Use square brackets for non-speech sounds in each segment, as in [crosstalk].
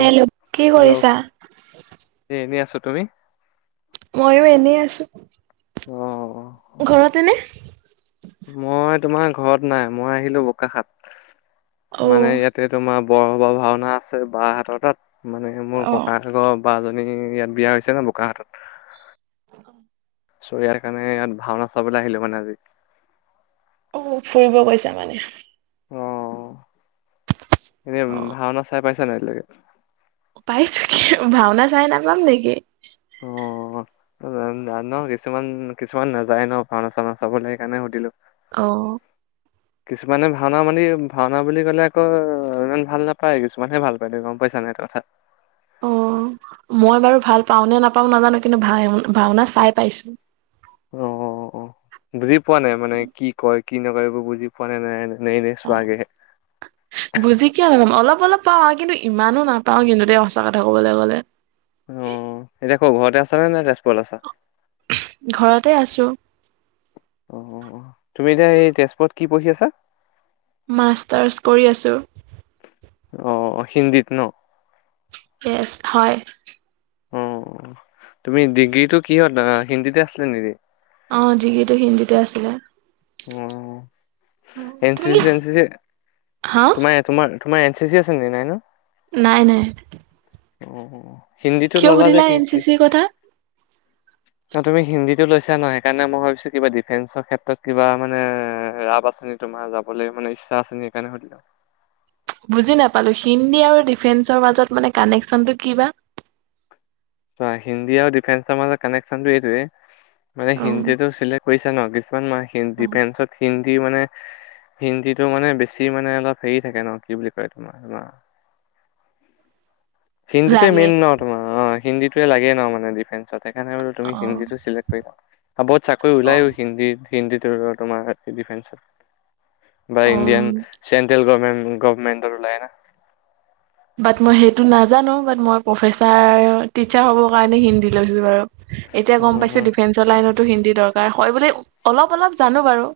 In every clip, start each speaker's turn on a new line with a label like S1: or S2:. S1: Hello কি
S2: hello
S1: কৰিছা?
S2: এ এনে আছো, তুমি?
S1: মইও এনেই আছো।
S2: অ'
S1: ঘৰতে নে?
S2: মই তোমাৰ ঘৰত নাই। মই আহিলো বোকাখাট মানে
S1: অ',
S2: ইয়াত তে তোমাৰ বৰ হবা ভাওনা আছে বাহঁতৰ তাত মানে মোৰ
S1: অ',
S2: ককা আগৰ বাজনী ইয়াত বিয়া হৈছে ন বোকাহাটত।
S1: অ।
S2: চ ইয়াৰ কাৰণে ইয়াত ভাওনা চাবলৈ আহিলো মানে আজি।
S1: অ ফুৰিব গৈছা মানে?
S2: অ এনে
S1: অ',
S2: ভাওনা চাই পাইছা নাই আজিলৈকে?
S1: পাইছো, কি ভাওনা চাই নাপাম নেকি?
S2: অ। ন কিছুমান কিছুমান নাযায় ন ভাওনা-চাওনা চাবলে সেইকাৰণে সুধিলো।
S1: অ।
S2: কিছুমানে ভাওনা মানি ভাওনা বুলি ক'লে আকৌ ইমান ভাল নাপায় কিছুমানহে ভাল পায় দেই। তুমি গম পাইছা নে এইটো কথা?
S1: অ মই বাৰু ভাল পাওঁ নে নাপাওঁ নাজানো, কিন্তু ভা ভাওনা চাই পাইছো।
S2: অ-অ-অ বুজি পোৱা নাই মানে কি কয়? কি নকয় এইবোৰ বুজি পোৱানে নাই? নে এনেই
S1: অ',
S2: চোৱাগেহে?
S1: বুজি কিয় নাপাম? অলপ অলপ পাওঁ আৰু কিন্তু ইমানো নাপাওঁ কিন্তু দেই সঁচা কথা ক'বলে গ'লে।
S2: অ এতিয়া ক'ত ঘৰতে আছা নে তেজপুৰত আছা?
S1: ঘৰতে আছো।
S2: অঅ, তুমি এতিয়া এই তেজপুৰত কি পঢ়ি আছা?
S1: মাষ্টাৰছ কৰি আছোঁ
S2: অ হিন্দীত ন
S1: ইয়েচ হয়
S2: অ তুমি ডিগ্ৰী টো কিহত হিন্দীতে আছিলে নেকি?
S1: অ ডিগ্ৰীটো হিন্দীতে আছিলে
S2: অ এন চি
S1: তুমি কি
S2: চি এন চি চি
S1: হা
S2: তোমাৰে তোমাৰ তোমাৰ এ চি চি আছে নেকি নাই ন?
S1: নাই নাই
S2: অ হিন্দীটো
S1: কিয়
S2: ললা যে
S1: সুধিলা
S2: কি
S1: এন চি
S2: কি
S1: চিৰ কথা?
S2: তুমি হিন্দীটো লৈছা ন সেইকাৰণেই ভাবিছোঁ কিবা দিফেন্সৰ ক্ষেত্ৰত কিবা মানে ৰাপ আছে নি তোমাৰ যাবলৈ মানে ইচ্ছা আছে নি সেইকাৰণে সুধিলো
S1: বুজি নাপালো হিন্দী আৰু ডিফেন্সৰ মাজত মানে কানেকচনটো কি বা
S2: ত হিন্দী আৰু ডিফেন্সৰ মাজত কানেকশচনতটো এইটোয়ে মানে
S1: উম
S2: হিন্দীটো চিল কৰিছা ন কিছুমান মই ডিফেন্সত হিন্দী মানে হিন্দীটো মানে বেছি মানে অলপ হেৰি থাকে ন কি বুলি কয় তোমাৰ তোমাৰ হিন্দীটোৱে
S1: লাগে
S2: মেইন ন তোমাৰ অ হিন্দীটোৱে লাগেই ন মানে ডিফেন্ঞ্চত সেইকাৰণে বোলো তুমি
S1: অ
S2: হিন্দীটো চিলেক্ট কৰিলা আৰু বহুত চাকৰি
S1: অ
S2: ওলায়ো হিন্দীত হিন্দীটোৰ তোমাৰ ডিফেঞ্চত বা
S1: উম
S2: ইণ্ডিয়ান চেন্ট্ৰেল গভমেণ্ট গভৰ্মেণ্টত ওলাই
S1: বাট মই সেইটো নাজানো বাত মই প্ৰফেচাৰ টিচাৰ হ'বৰ কাৰণে হিন্দী লৈছোঁ বাৰু এতিয়া গম পাইছোঁ ডিফেন্সৰ লাইনতো হিন্দী দৰকাৰ হয় বুলি অলপ অলপ জানো বাৰু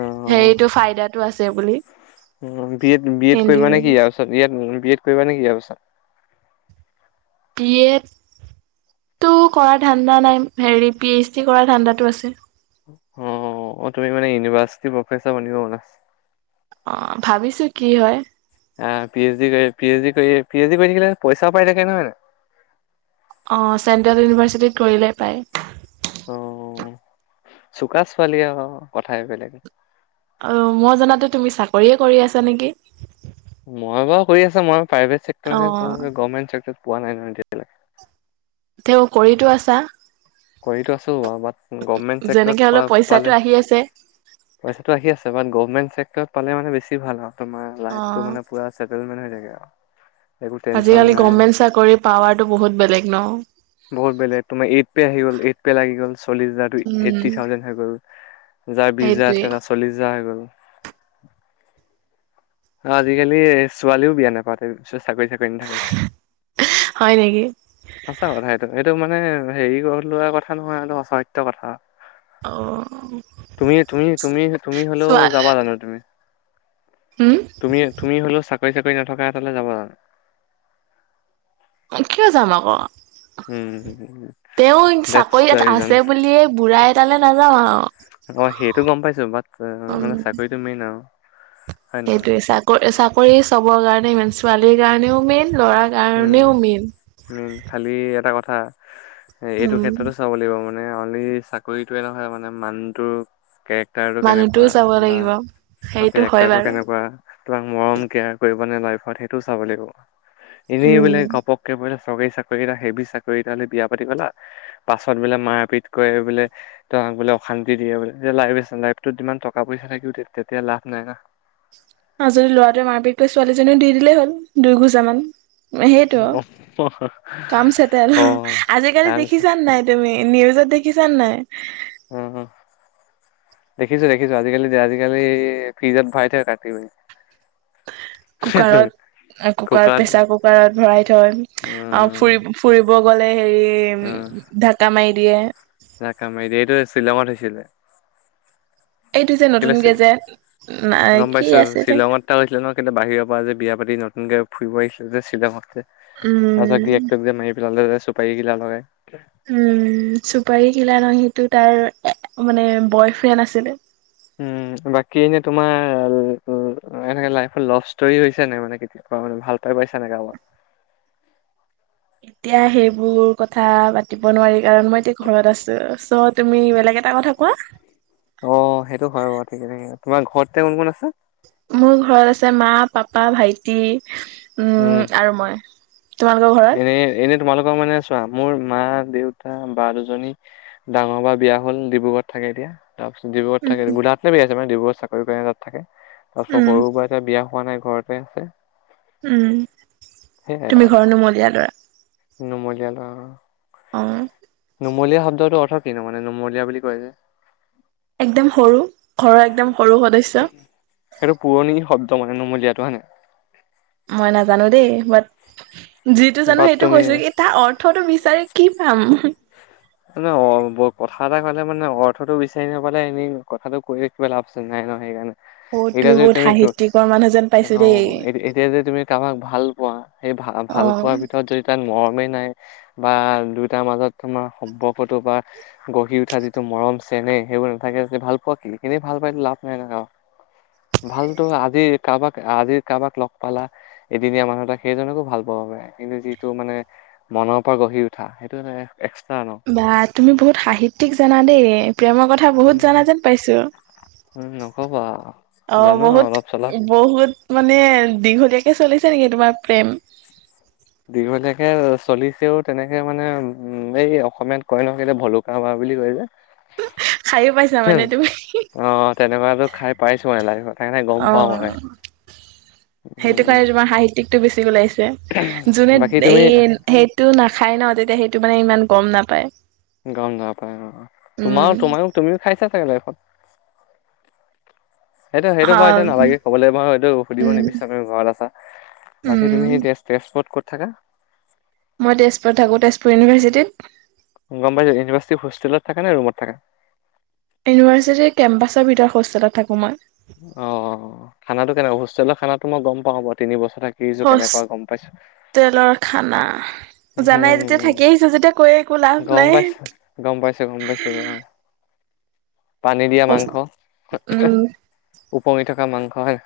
S2: অ
S1: সেৰিটো ফাইদাটো আছে বুলি
S2: উম B Ed B Ed
S1: Hindi
S2: কৰিবা নেকি ইয়াৰ ৰ পিছত ইয়াত বি এড কৰিবা নেকি ইয়াৰ পিছত
S1: বি এডটো কৰা ধান্দা নাই হেৰি পি এইচ ডি কৰা ধান্দাটো আছে
S2: অ অ তুমি মানে ইউনিভাৰ্চিটি প্ৰফেচাৰ বনিবা মানে
S1: অ ভাবিছোঁ কি হয়
S2: আ, পি এইছ ডি কৰি -পি এইছ ডি কৰি -পি এইছ ডি কৰি থাকিলে পইচাওঁ পাই থাকে নহয়
S1: অ', চেন্ট্ৰেল ইউনিভাৰ্চিটিত কৰিলে পায়।
S2: অ চুকা ছোৱালী আও কথাই বেলেগে
S1: অ মই জনাতো তুমি চাকৰিয়ে কৰি আছা নেকি
S2: মই বাৰু কৰি আছো মই প্ৰাইভেট চেক্টৰত হে
S1: অ'
S2: কৰোঁ গভমেণ্ট চেক্টৰত পোৱা নাই নহয় এতিয়া লৈকে
S1: তেওঁ কৰিটো আছা
S2: কৰিতো আছোঁ আও বাট গভমেন্ট
S1: যেনেকে
S2: চেক্টৰত
S1: হ'লেও পইচাটো
S2: পালে
S1: আহি আছে।
S2: পইচাটো আহি আছে বাত গভমেণ্ট চেক্টৰত পালে মানে বেছি ভাল আৰু তোমাৰ লাইফ টো
S1: অ'
S2: মানে পোৰা চেটেলমেণ্ট হৈ থাকে আও। সেইবোৰ টেনচন
S1: আজিকালি
S2: নাই
S1: গভমেন্ট চাকৰি পাৱাৰটো বহুত বেলেগ ন?
S2: বহুত বেলেগ তুমি এইট পে আহি গ'ল এইট পে লাগি গ'ল চল্লিশ হাজাৰ
S1: উম,
S2: এইটি থাউজেণ্ড হৈ গ'ল যাৰ বিছ হাজাৰ
S1: সেইটোৱে
S2: আছিলে তাৰ চ চল্লিছ হাজাৰ হৈ গ'ল। অহ, অজিকালি ছোৱালীও বিয়া নাপাতে চাকৰি- চাকৰি নাথাকিলে।
S1: হয় নেকি?
S2: সঁচা কথা এইটো, এইটো মানে হেৰি কৰি লোৱা কথা নহয় এইটো সঁচা অসত্য কথা।
S1: অ'
S2: তুমি- তুমি -তুমি -তুমি হ'লেওঁ
S1: চোৱা
S2: যাবা জানো তুমি?
S1: উম,
S2: তুমি- তুমি হলেওঁ চাকৰি- চাকৰি নথকা এটালে যাবা?
S1: কিয় যাম আক।
S2: উম
S1: তেওঁ
S2: দেটছ
S1: চাকৰি
S2: দা
S1: এটা
S2: ৰিজন
S1: আছে বুলিয়ে বুঢ়া এটালে নাযাওঁ আও।
S2: অহ, সেইটো গম পাইছো বাট মানে চাকৰিটো মেইন আও।
S1: সেইটোয়ে চাকৰি -চাকৰি চবৰ কাৰণে মেইন ছোৱালীৰ কাৰণেও মেইন ল'ৰা
S2: উম
S1: কাৰণেও মেইন।
S2: মেইন খালি এটা কথা এইটো
S1: উম,
S2: ক্ষেত্ৰতো চাব লাগিব ম মানে অনলি চাকৰিতোৱে নহয় মানে মানুহটো কেৰেক্টাৰটো
S1: মানুহটোও
S2: কেনেকুৱা
S1: চাব
S2: বা
S1: লাগিব সেইটো হয়
S2: কেৰেক্টাৰটো
S1: বাৰু।
S2: কেনেকুৱা তোমাক মৰম কেয়াৰ কৰিব নে লাইফত সেইটো চাব লাগিব। এনেই বোলে
S1: উম
S2: গপক্কে বোলে চৰকাৰী চাকৰি এটা হেবি চাকৰি এটালে বিয়া পাতি গ'লা পাছত বোলে মাৰ পিট কৰে বোলে তোমাক বোলে অশান্তি দিয়ে বোলে এতিয়া লাইফ আছে লাইফটোত যিমান টকা -পইচা থাকি উঠি তেতিয়া লাভ নাই না।
S1: আৰু যদি ল'ৰাটোৱে মাৰপিট কৰে ছোৱালীজনীও দি দিলেই হ'ল দুই ঘোচা মান। সেইটো আও কাম চেটেল
S2: অ
S1: আজিকালি
S2: কাৰণ
S1: দেখিছা নে নাই তুমি নিউজত দেখিছা নে নাই?
S2: [unintelligible] দেখিছোঁ- দেখিছোঁ আজিকালি যে আজিকালি ফ্ৰিজত ভৰাই থৈ কাটি মে
S1: কুকাৰত- কুকাৰত প্ৰেচাৰ কুকাৰত ভৰাই থয় আহ,
S2: উম
S1: ফুৰিব ফুৰিব গ'লে হেৰি উম ঢাক্কা মাৰি দিয়ে
S2: ঢাক্কা মাৰি দিয়ে এইটো শ্বিলঙত হৈছিলে।
S1: এইটো যে নতুন
S2: কেলে
S1: কেজে
S2: গম
S1: কি
S2: পাইছো
S1: আছিলে
S2: শ্বিলঙত এটা হৈছিলে ন' [unintelligible] বাহিৰৰ পৰা যে বিয়া পাতি নতুনকে ফুৰিব আহিছিল যে শ্বিলঙত যে। তাছত
S1: উম
S2: গিৰিয়েকটোক যে মাৰি পেলালে যে চুপাৰী কিলাৰ লগাই।
S1: উম, চুপাৰী কিলা নহয় সিটো তাইৰ মানে বয় ফ্ৰেণ্ড আছিলে।
S2: উম, বাকী এনে তোমাৰ এনে লাইফৰ লফ ষ্টৰি হৈছে নাই মানে কেতিয়া হয় ভালপাই পাইছা নে কৰোবাক?
S1: এতিয়া সেইবোৰ কথা পাতিব নোৱাৰি কাৰণ মই এতিয়া ঘৰত আছো চত তুমি বেলেগ এটা কথা কোৱা?
S2: অ, সেইটো হয় বাৰু ঠিকে -ঠিকে তোমাৰ ঘৰততে কোন- কোন আছে?
S1: মোৰ ঘৰত আছে মা, পাপা, ভাইটি উম আৰু মই। তোমালোকৰ ঘৰত
S2: এনে -এনে তোমালোকক মানে চোৱা মোৰ মা, দেউতা বা দুজনী ডাঙৰ বা বিয়া হ'ল ডিব্ৰুগড়ত থাকে এতিয়া তাৰপিছত ডিব্ৰুগড়ত থাকে
S1: উম
S2: গুলাঘাট লে বিয়া হৈছে মানে ডিব্ৰুগড়ত চাকৰি কৰে তাত থাকে তাছত
S1: উম
S2: সৰু বাইদেউ বিয়া হোৱা নাই ঘৰতে আছে।
S1: উম,
S2: সেয়াই
S1: তুমি
S2: আৰু
S1: ঘৰ নুমলীয়া ল'ৰা।
S2: নুমলীয়া ল'ৰা অ।
S1: অ',
S2: নুমলীয়া শব্দটো অৰ্থ কিনো মানে নুমলীয়া বুলি কৈ যে?
S1: একদম সৰু ঘৰৰ একদম সৰু সদস্য।
S2: সেইটো পুৰণি শব্দ মানে নুমলীয়াটো হয় নাই?
S1: মই নাজানো দেই বাট যিটো জানো
S2: বাট
S1: সেইটো
S2: তুমি
S1: কৈছো ই তাৰ অথ ৰ্থটো বিচাৰি কি পাম?
S2: মানে অ, কথা এটা কলে মানে অৰ্থটো বিচাৰি নাপালে এনেই কথাটো কৈ কিবা লাভ আছে নাই ন'সেইকাৰণে।
S1: অহ, তুমি বহুত সাহিত্যৰ মানে?
S2: অ, এতিয়া যে তুমি কাৰোবাক ভাল পোৱা সেই ভাল পোৱা সেই
S1: অ
S2: ভালপোৱাৰ ভিতৰত যদি [unintelligible] মৰমেই নাই বা দুয়টাৰ মাজত তোমাৰ সম্পৰ্কতটো বা গঢ়ি উঠা যিটো মৰম চেনেহ সেইবোৰ নাথাকে যেতিয়া ভাল পোৱা কি এনে ভাল পায়টো লাভ নাই নহয় আ ভালতো আজি কাৰোবাক - আজি কাৰোবাক লগ পালা এদিনীয়া মানুহ এটা সেইজনকো ভাল পাব পাৰে কিন্তু যিটো মানে মনৰ পৰা গঢ়ি উঠা সেইটো এটা এক
S1: বা তুমি বহুত সাহিত্যিক জানা দে প্ৰেমৰ কথা বহুত
S2: উম
S1: জানা যেন পাইছো
S2: - উম নকবা
S1: অ
S2: জানো আৰু
S1: বহুত
S2: অলপ চলপ।
S1: বহুত মানে দীঘলীয়াকে চলিছে নেকি তোমাৰ প্ৰেম?
S2: [inaudible] দীঘলীয়াকে চলিছেও তেনেকে মানে উম, এই অসমীয়াত কয় ন কেলে ভলো কা বাহ বুলি কয় যে।
S1: খাইএ পাইছা মানে তুমি?
S2: অ, তেনেকুৱাতো খাই পাইছো মানে লাইফত। সেইকাৰণে গম
S1: অ,
S2: পাও মানে
S1: সেইটো
S2: উম
S1: কাৰণে তোমাৰ সাহিত্যিকটো বেছি ওলাইছে। যোনে
S2: বাকী
S1: এই
S2: তুমি
S1: সেইটো নাখায় ন, তেতিয়া সেইটো মানে ইমান গম নাপায়।
S2: গম পায় অ' অ', তোমাৰো
S1: উম
S2: তোমো তুমিও খাইছা চাগে লাইফত। সেইটো, সেইটো
S1: হা
S2: বাৰু এতিয়া নালাগে কবলৈ বাৰু সেইটো সুধিব
S1: উম
S2: নিবিচাৰো, তোমি ঘৰত আছা। বাকী
S1: উম
S2: তুমি স তেজ তেজপুৰত ক'ত থাকা?
S1: মই তেজপুৰ থাকো, তেজপুৰ ইউনিভাৰ্চিটিত।
S2: গমপাইছো, ইউভাৰ্চিট হোষ্টেলত থাকা নে ৰোমত থাকা?
S1: ইউনিভাৰ্চিটিৰ কেম্পাছৰ ভিতৰত হোষ্টেলত থাকো মই।
S2: অ, খানাতো কেনেকোৱা? হোষ্টেলৰ খানাটো মই গম পাওঁ বাৰু, তিন বছৰ থা [unintelligible] কিছু কেনেকুৱা গম পাইছো।
S1: তেলৰ খানা জানাই যেতিয়া,
S2: উম
S1: থাকি আহিছো যেতিয়া কৈ একো লাভ
S2: গম
S1: নাই।
S2: পাইছো গম পাইছো গম পাইছো অ। পানী দিয়া মাংস,
S1: উম
S2: উপঙি থকা মাংস হে।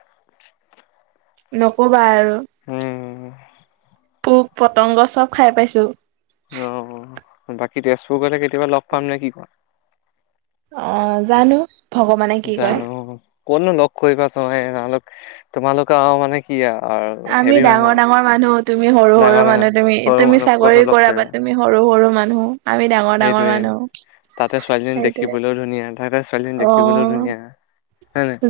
S1: নকবা আৰু।
S2: উম
S1: পোক পতংগ চব খাই পাইছো।
S2: অ, বাকী তেজপুৰ গলে কেতিয়াবা লগ পাম নে কি কোৱা।
S1: অ, জানো। ভগৱানে কি কৰে।
S2: জানো, কোনো লগ কৰিব [unintelligible] তোমালোকে আৰু মানে কি আৰু
S1: আমি
S2: হেভি মানুহ
S1: ডাঙৰ-ডাঙৰ মানুহ, তুমি সৰু-সৰু
S2: ডাঙৰ ডাঙৰ
S1: মানুহ, তুমি,
S2: সৰু
S1: তুমি
S2: মানুহ ক'তনো
S1: চাকৰি
S2: লগ
S1: কৰা বা তুমি আমি সৰু-সৰু মানুহ।
S2: সেইটোয়ে, তাতে ছোৱালীজনী
S1: সেইটোৱে।
S2: দেখিবলৈও ধুনীয়া, তাতে ছোৱালীজনী দেখি
S1: অ,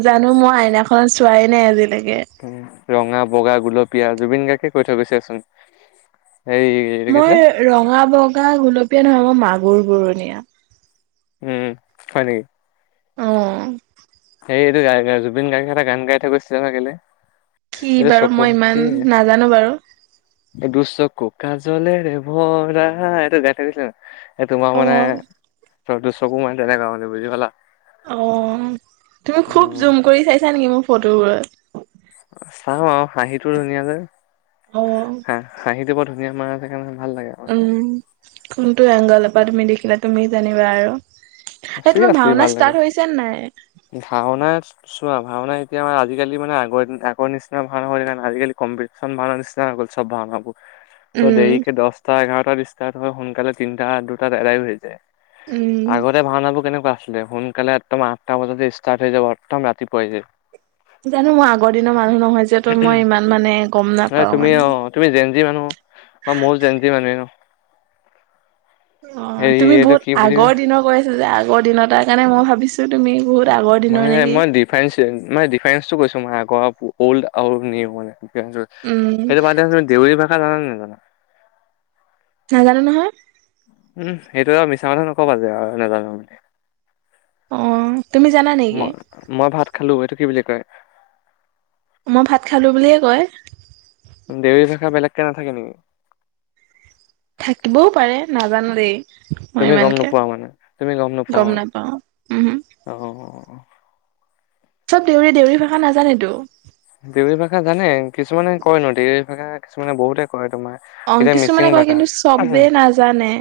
S1: জানো মই আইনাখনত চোৱ নাই আজিলৈকে।
S2: উম, ৰঙা, বগা, গুলপীয়া, জুবিন গাৰ্গে কৈ থৈ গৈছেচোন, এই
S1: মই ৰঙা বগা গোলপীয়া নহয়, মই মাগুৰ বুৰণীয়া।
S2: উম, হয় নেকি?
S1: অ'।
S2: সেইটো [unintelligible] গায়, জুবিন গাৰ্গে এটা গান গাই থই গৈছিলে ন কেলে।
S1: কি
S2: এইটো
S1: বাৰু
S2: চকু
S1: মই
S2: কি
S1: ইমান নাজানো বাৰু।
S2: দুচকু কাজলেৰে ভৰা, এইটো গাঠ দিছিলে ন এই তোমাৰ
S1: অ।
S2: মানে চ-চকু মানে তেনেকা মানে, বুজি পালা।
S1: অ, তুমি খুব
S2: উম,
S1: জুম কৰি চাইছা নেকি মোৰ ফটোবোৰত?
S2: চাও আৰু হাঁহিটো ধুনীয়াকৈ।
S1: অ'।
S2: হাঁ হাঁহিটো বৰ ধুনীয়া মাৰা যে, সেকাৰণে ভাল লাগে আৰু।
S1: উম, কোনটো এংগলৰ পৰা তুমি দেখিলা, তুমি জানিবা আৰু। এ তোমাৰ ভাওনা ষ্টাৰ্ট হৈছেন নাই?
S2: ভাওনাৰ চোৱা, ভাওনা এতিয়া মানে আজিকালি মানে আগৰ দিন আগৰ নিচিনা ভাওনা হৈ থকা নাই, আজিকালি কমপি খন নিচিনা হৈ গল, চব ভাওনা বোৰ। চ'
S1: উম
S2: দেৰিকে দচটা এঘাৰটাত ষ্টাৰ্ট হয়, সোনকালে তিনিটা দুটাত এদাই হৈ যায়।
S1: উম
S2: আগতে ভাওনাবোৰ কেনেকুৱা আছিলে, সোনকালে একদম আঠটা বজাতে ষ্টাৰ্ট হৈ যাব, এডম ৰাতিপুৱাই যায়।
S1: জানো মই আগৰ দিনৰ মানুহ নহয় যে, তহ মই ইমান মানে গম
S2: এই
S1: নাপাও
S2: তুমি অ
S1: মানে।
S2: তুমি জেণ্জি মানুহ, বা মইয়ো জেণ্জি মানুহে ন।
S1: অ,
S2: হেৰি
S1: তুমি
S2: এইটো
S1: বহুত
S2: কি বুলি কয়
S1: আগৰ দিনৰ কৈ আছা যে, আগৰ দিনৰ, তাৰ কাৰণে মই ভাবিছো তুমি বহুত আগৰ
S2: মানে
S1: দিনৰ নেকি।
S2: মই ডিফাৰেঞ্চ, মানে ডিফাৰেঞ্চটো কৈছোঁ মই আগৰ অল্ড আৰু নিউ মানে, দিফেৰেন।
S1: উম
S2: সেইটো বাদ দিয়া [unintelligible] তুমি দেউৰী ভাষা জানা নে নাজানা?
S1: নাজানো নহয়।
S2: উম সেইটো আৰু মিছা কথা নক'বা যে আৰু নাজানো বুলি।
S1: অ তুমি জানা নেকি?
S2: মই মই ভাত খালো এইটো কি বুলি কয়?
S1: মই ভাত খালো বুলিয়ে কয়।
S2: দেউৰী ভাষা বেলেগকে নাথাকে নেকি?
S1: থাকিবও পাৰে নাজানো দেই। মই
S2: তুমি গম
S1: ইমানকে
S2: নোপোৱা মানে, তুমি গম নোপোৱা মানে,
S1: নাপাও উম
S2: অ।
S1: চব দেউৰী দেউৰী ভাষা নাজানেটো।
S2: দেউৰী ভাষা জানে কিছুমানে কয় ন দেউৰী ভাষা কিছুমানে বহুতে কয় তোমাৰ।
S1: অ
S2: এতিয়া মিচিং
S1: কিছুমানে কয়
S2: ভাষা
S1: কিন্তু চবেই নাজানে।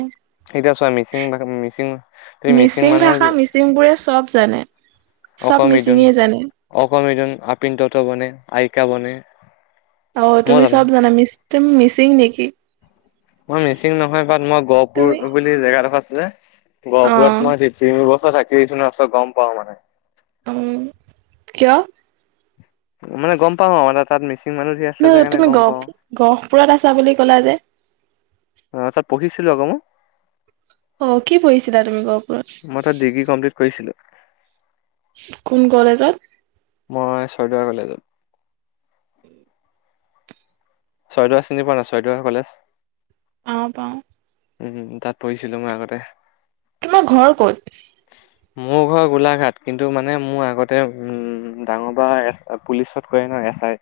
S2: এতিয়া চোৱা মিচিং ভাষা মিচিং তুমি
S1: মিচিং
S2: মানুহক
S1: ভাষা মিচিংবোৰে চব জানে। চব
S2: অকমিদন
S1: মিচিঙে জানে
S2: অকমিদন আপিন দত বনে আইকা বনে।
S1: অ
S2: মই
S1: তুমি
S2: জানো
S1: চব জানা। মিচ তুমি মিচিং নেকি?
S2: মই মিচিং নহয় বাট মই গহপুৰ
S1: তুমি
S2: বুলি জেগাডোখৰ আছে যে
S1: অ
S2: গহপুৰত মই তে তিনি বছৰ থাকি আহিছো ন, ছ গম পাওঁ মানে।
S1: অ, কিয়?
S2: মানে গম পাওঁ আৰু মানে তাত মিচিং মানুহ ধেই আছে। যে
S1: নহ
S2: সেইকাৰণে
S1: তুমি
S2: গম
S1: গহপ
S2: পাওঁ।
S1: গহপুৰত আছা বুলি ক'লা যে।
S2: অ তাত পঢ়িছিলো আক' মই।
S1: অ কি পঢ়িছিলা তুমি গহপুৰত?
S2: মই তাত ডিগ্ৰী কমপ্লিট কৰিছিলো।
S1: কোন কলেজত?
S2: মই ছয়দুৱাৰ কলেজত। ছয়দোৱাৰ চিনি পোৱা নাই ছয়দোৱা কলেজ?
S1: অ পাওঁ।
S2: উম তাত পঢ়িছিলো মই আগতে।
S1: তোমাৰ ঘৰ ক'ত?
S2: [inaudible] মোৰ ঘৰ গোলাঘাট, কিন্তু মানে মোৰ আগতে উম ডাঙৰ বা পুলিচত কৰে ন এছ আই।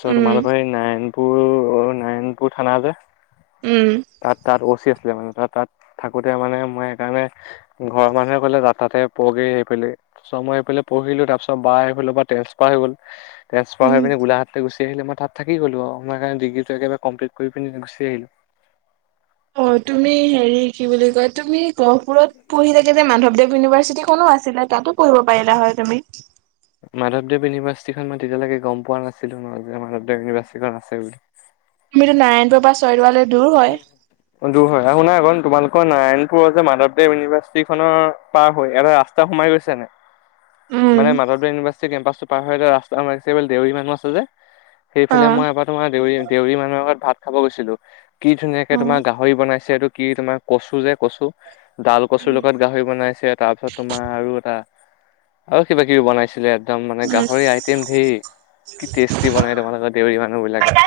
S2: চ'
S1: উম
S2: তোমালোকৰ এই নাৰায়ণপুৰ অ নাৰায়ণপুৰ থানা যে
S1: উম।
S2: তাত তাত অ চি আছিলে মানে। ত তাত থাকোতে মানে মই সেইকাৰণে ঘৰৰ মানুহে ক'লে যা তাতে পঢ়গে‌ সেইবুলি। তাৰপিছত মই এইফালে পঢ়িলো। তাৰ পিছত বা সেইফালৰ পৰা ট্ৰেঞ্চপাৰ হৈ গ'ল। ট্ৰেঞ্চফাৰ
S1: উম
S2: হৈ পিনি গোলঘাটলে গুচি আহিলে। মই তাত থাকি গ'লো। মই সেইকাৰণে ডিগ্ৰীটো একেবাৰে কমপ্লিট কৰি পিনি গুচি আহিলো।
S1: অ তুমি হেৰি কি বুলি কয় তুমি গহপুৰত পঢ়ি থাকে যে মাধৱদেৱ ইউনিভাৰ্চিটি খনো আ ছিলে তাতো পঢ়িব পাৰিলা হয় তুমি।
S2: মাধৱদেৱ ইউনিভাৰ্চিটি খন মই তেতিয়ালৈকে গম পোৱা নাছিলো নহয় যে মাধৱদেৱ ইউনিভাৰ্চিটি খন আছে বুলি।
S1: তুমিতো নাৰায়ণপুৰৰ পৰা ছয়দোৱালে দূৰ হয়।
S2: অ দূৰ হয় আৰু শুনা এইখন তোমালোকৰ নাৰায়ণপুৰৰ যে মাধৱদেৱ ইউনিভাৰ্চিটি খনৰ পাৰ হৈ এটা ৰাচ তা সোমাই গৈছে নে? মানে
S1: উম।
S2: মাধৱদেৱ ইউনিভাৰ্চিটি কেম্পাছটো পাৰ হৈ এটা ৰাস্তা সোমাইছে সেইফালে দেউৰী মানুহ আছে যে। সেইফালে
S1: অ'।
S2: মই এবাৰ তোমাৰ দেউৰী দেউৰী মানুহ এঘৰত ভাত খাব গৈছিলো। কি ধুনীয়াকে তোমাৰ
S1: উম।
S2: গাহৰি বনাইছে এইটো কি তোমাৰ কচু যে কচু ডাল কচুৰ লগত গাহৰি বনাইছে। তাৰপিছত তোমাৰ আৰু এটা আৰু কিবা-কিবি বনাইছিলে। একদম মানে
S1: উম।
S2: গাহৰি আইটেম ধেৰ। কি টেষ্টি বনাই তোমালোকৰ দেউৰী মানুহ বিলাকে।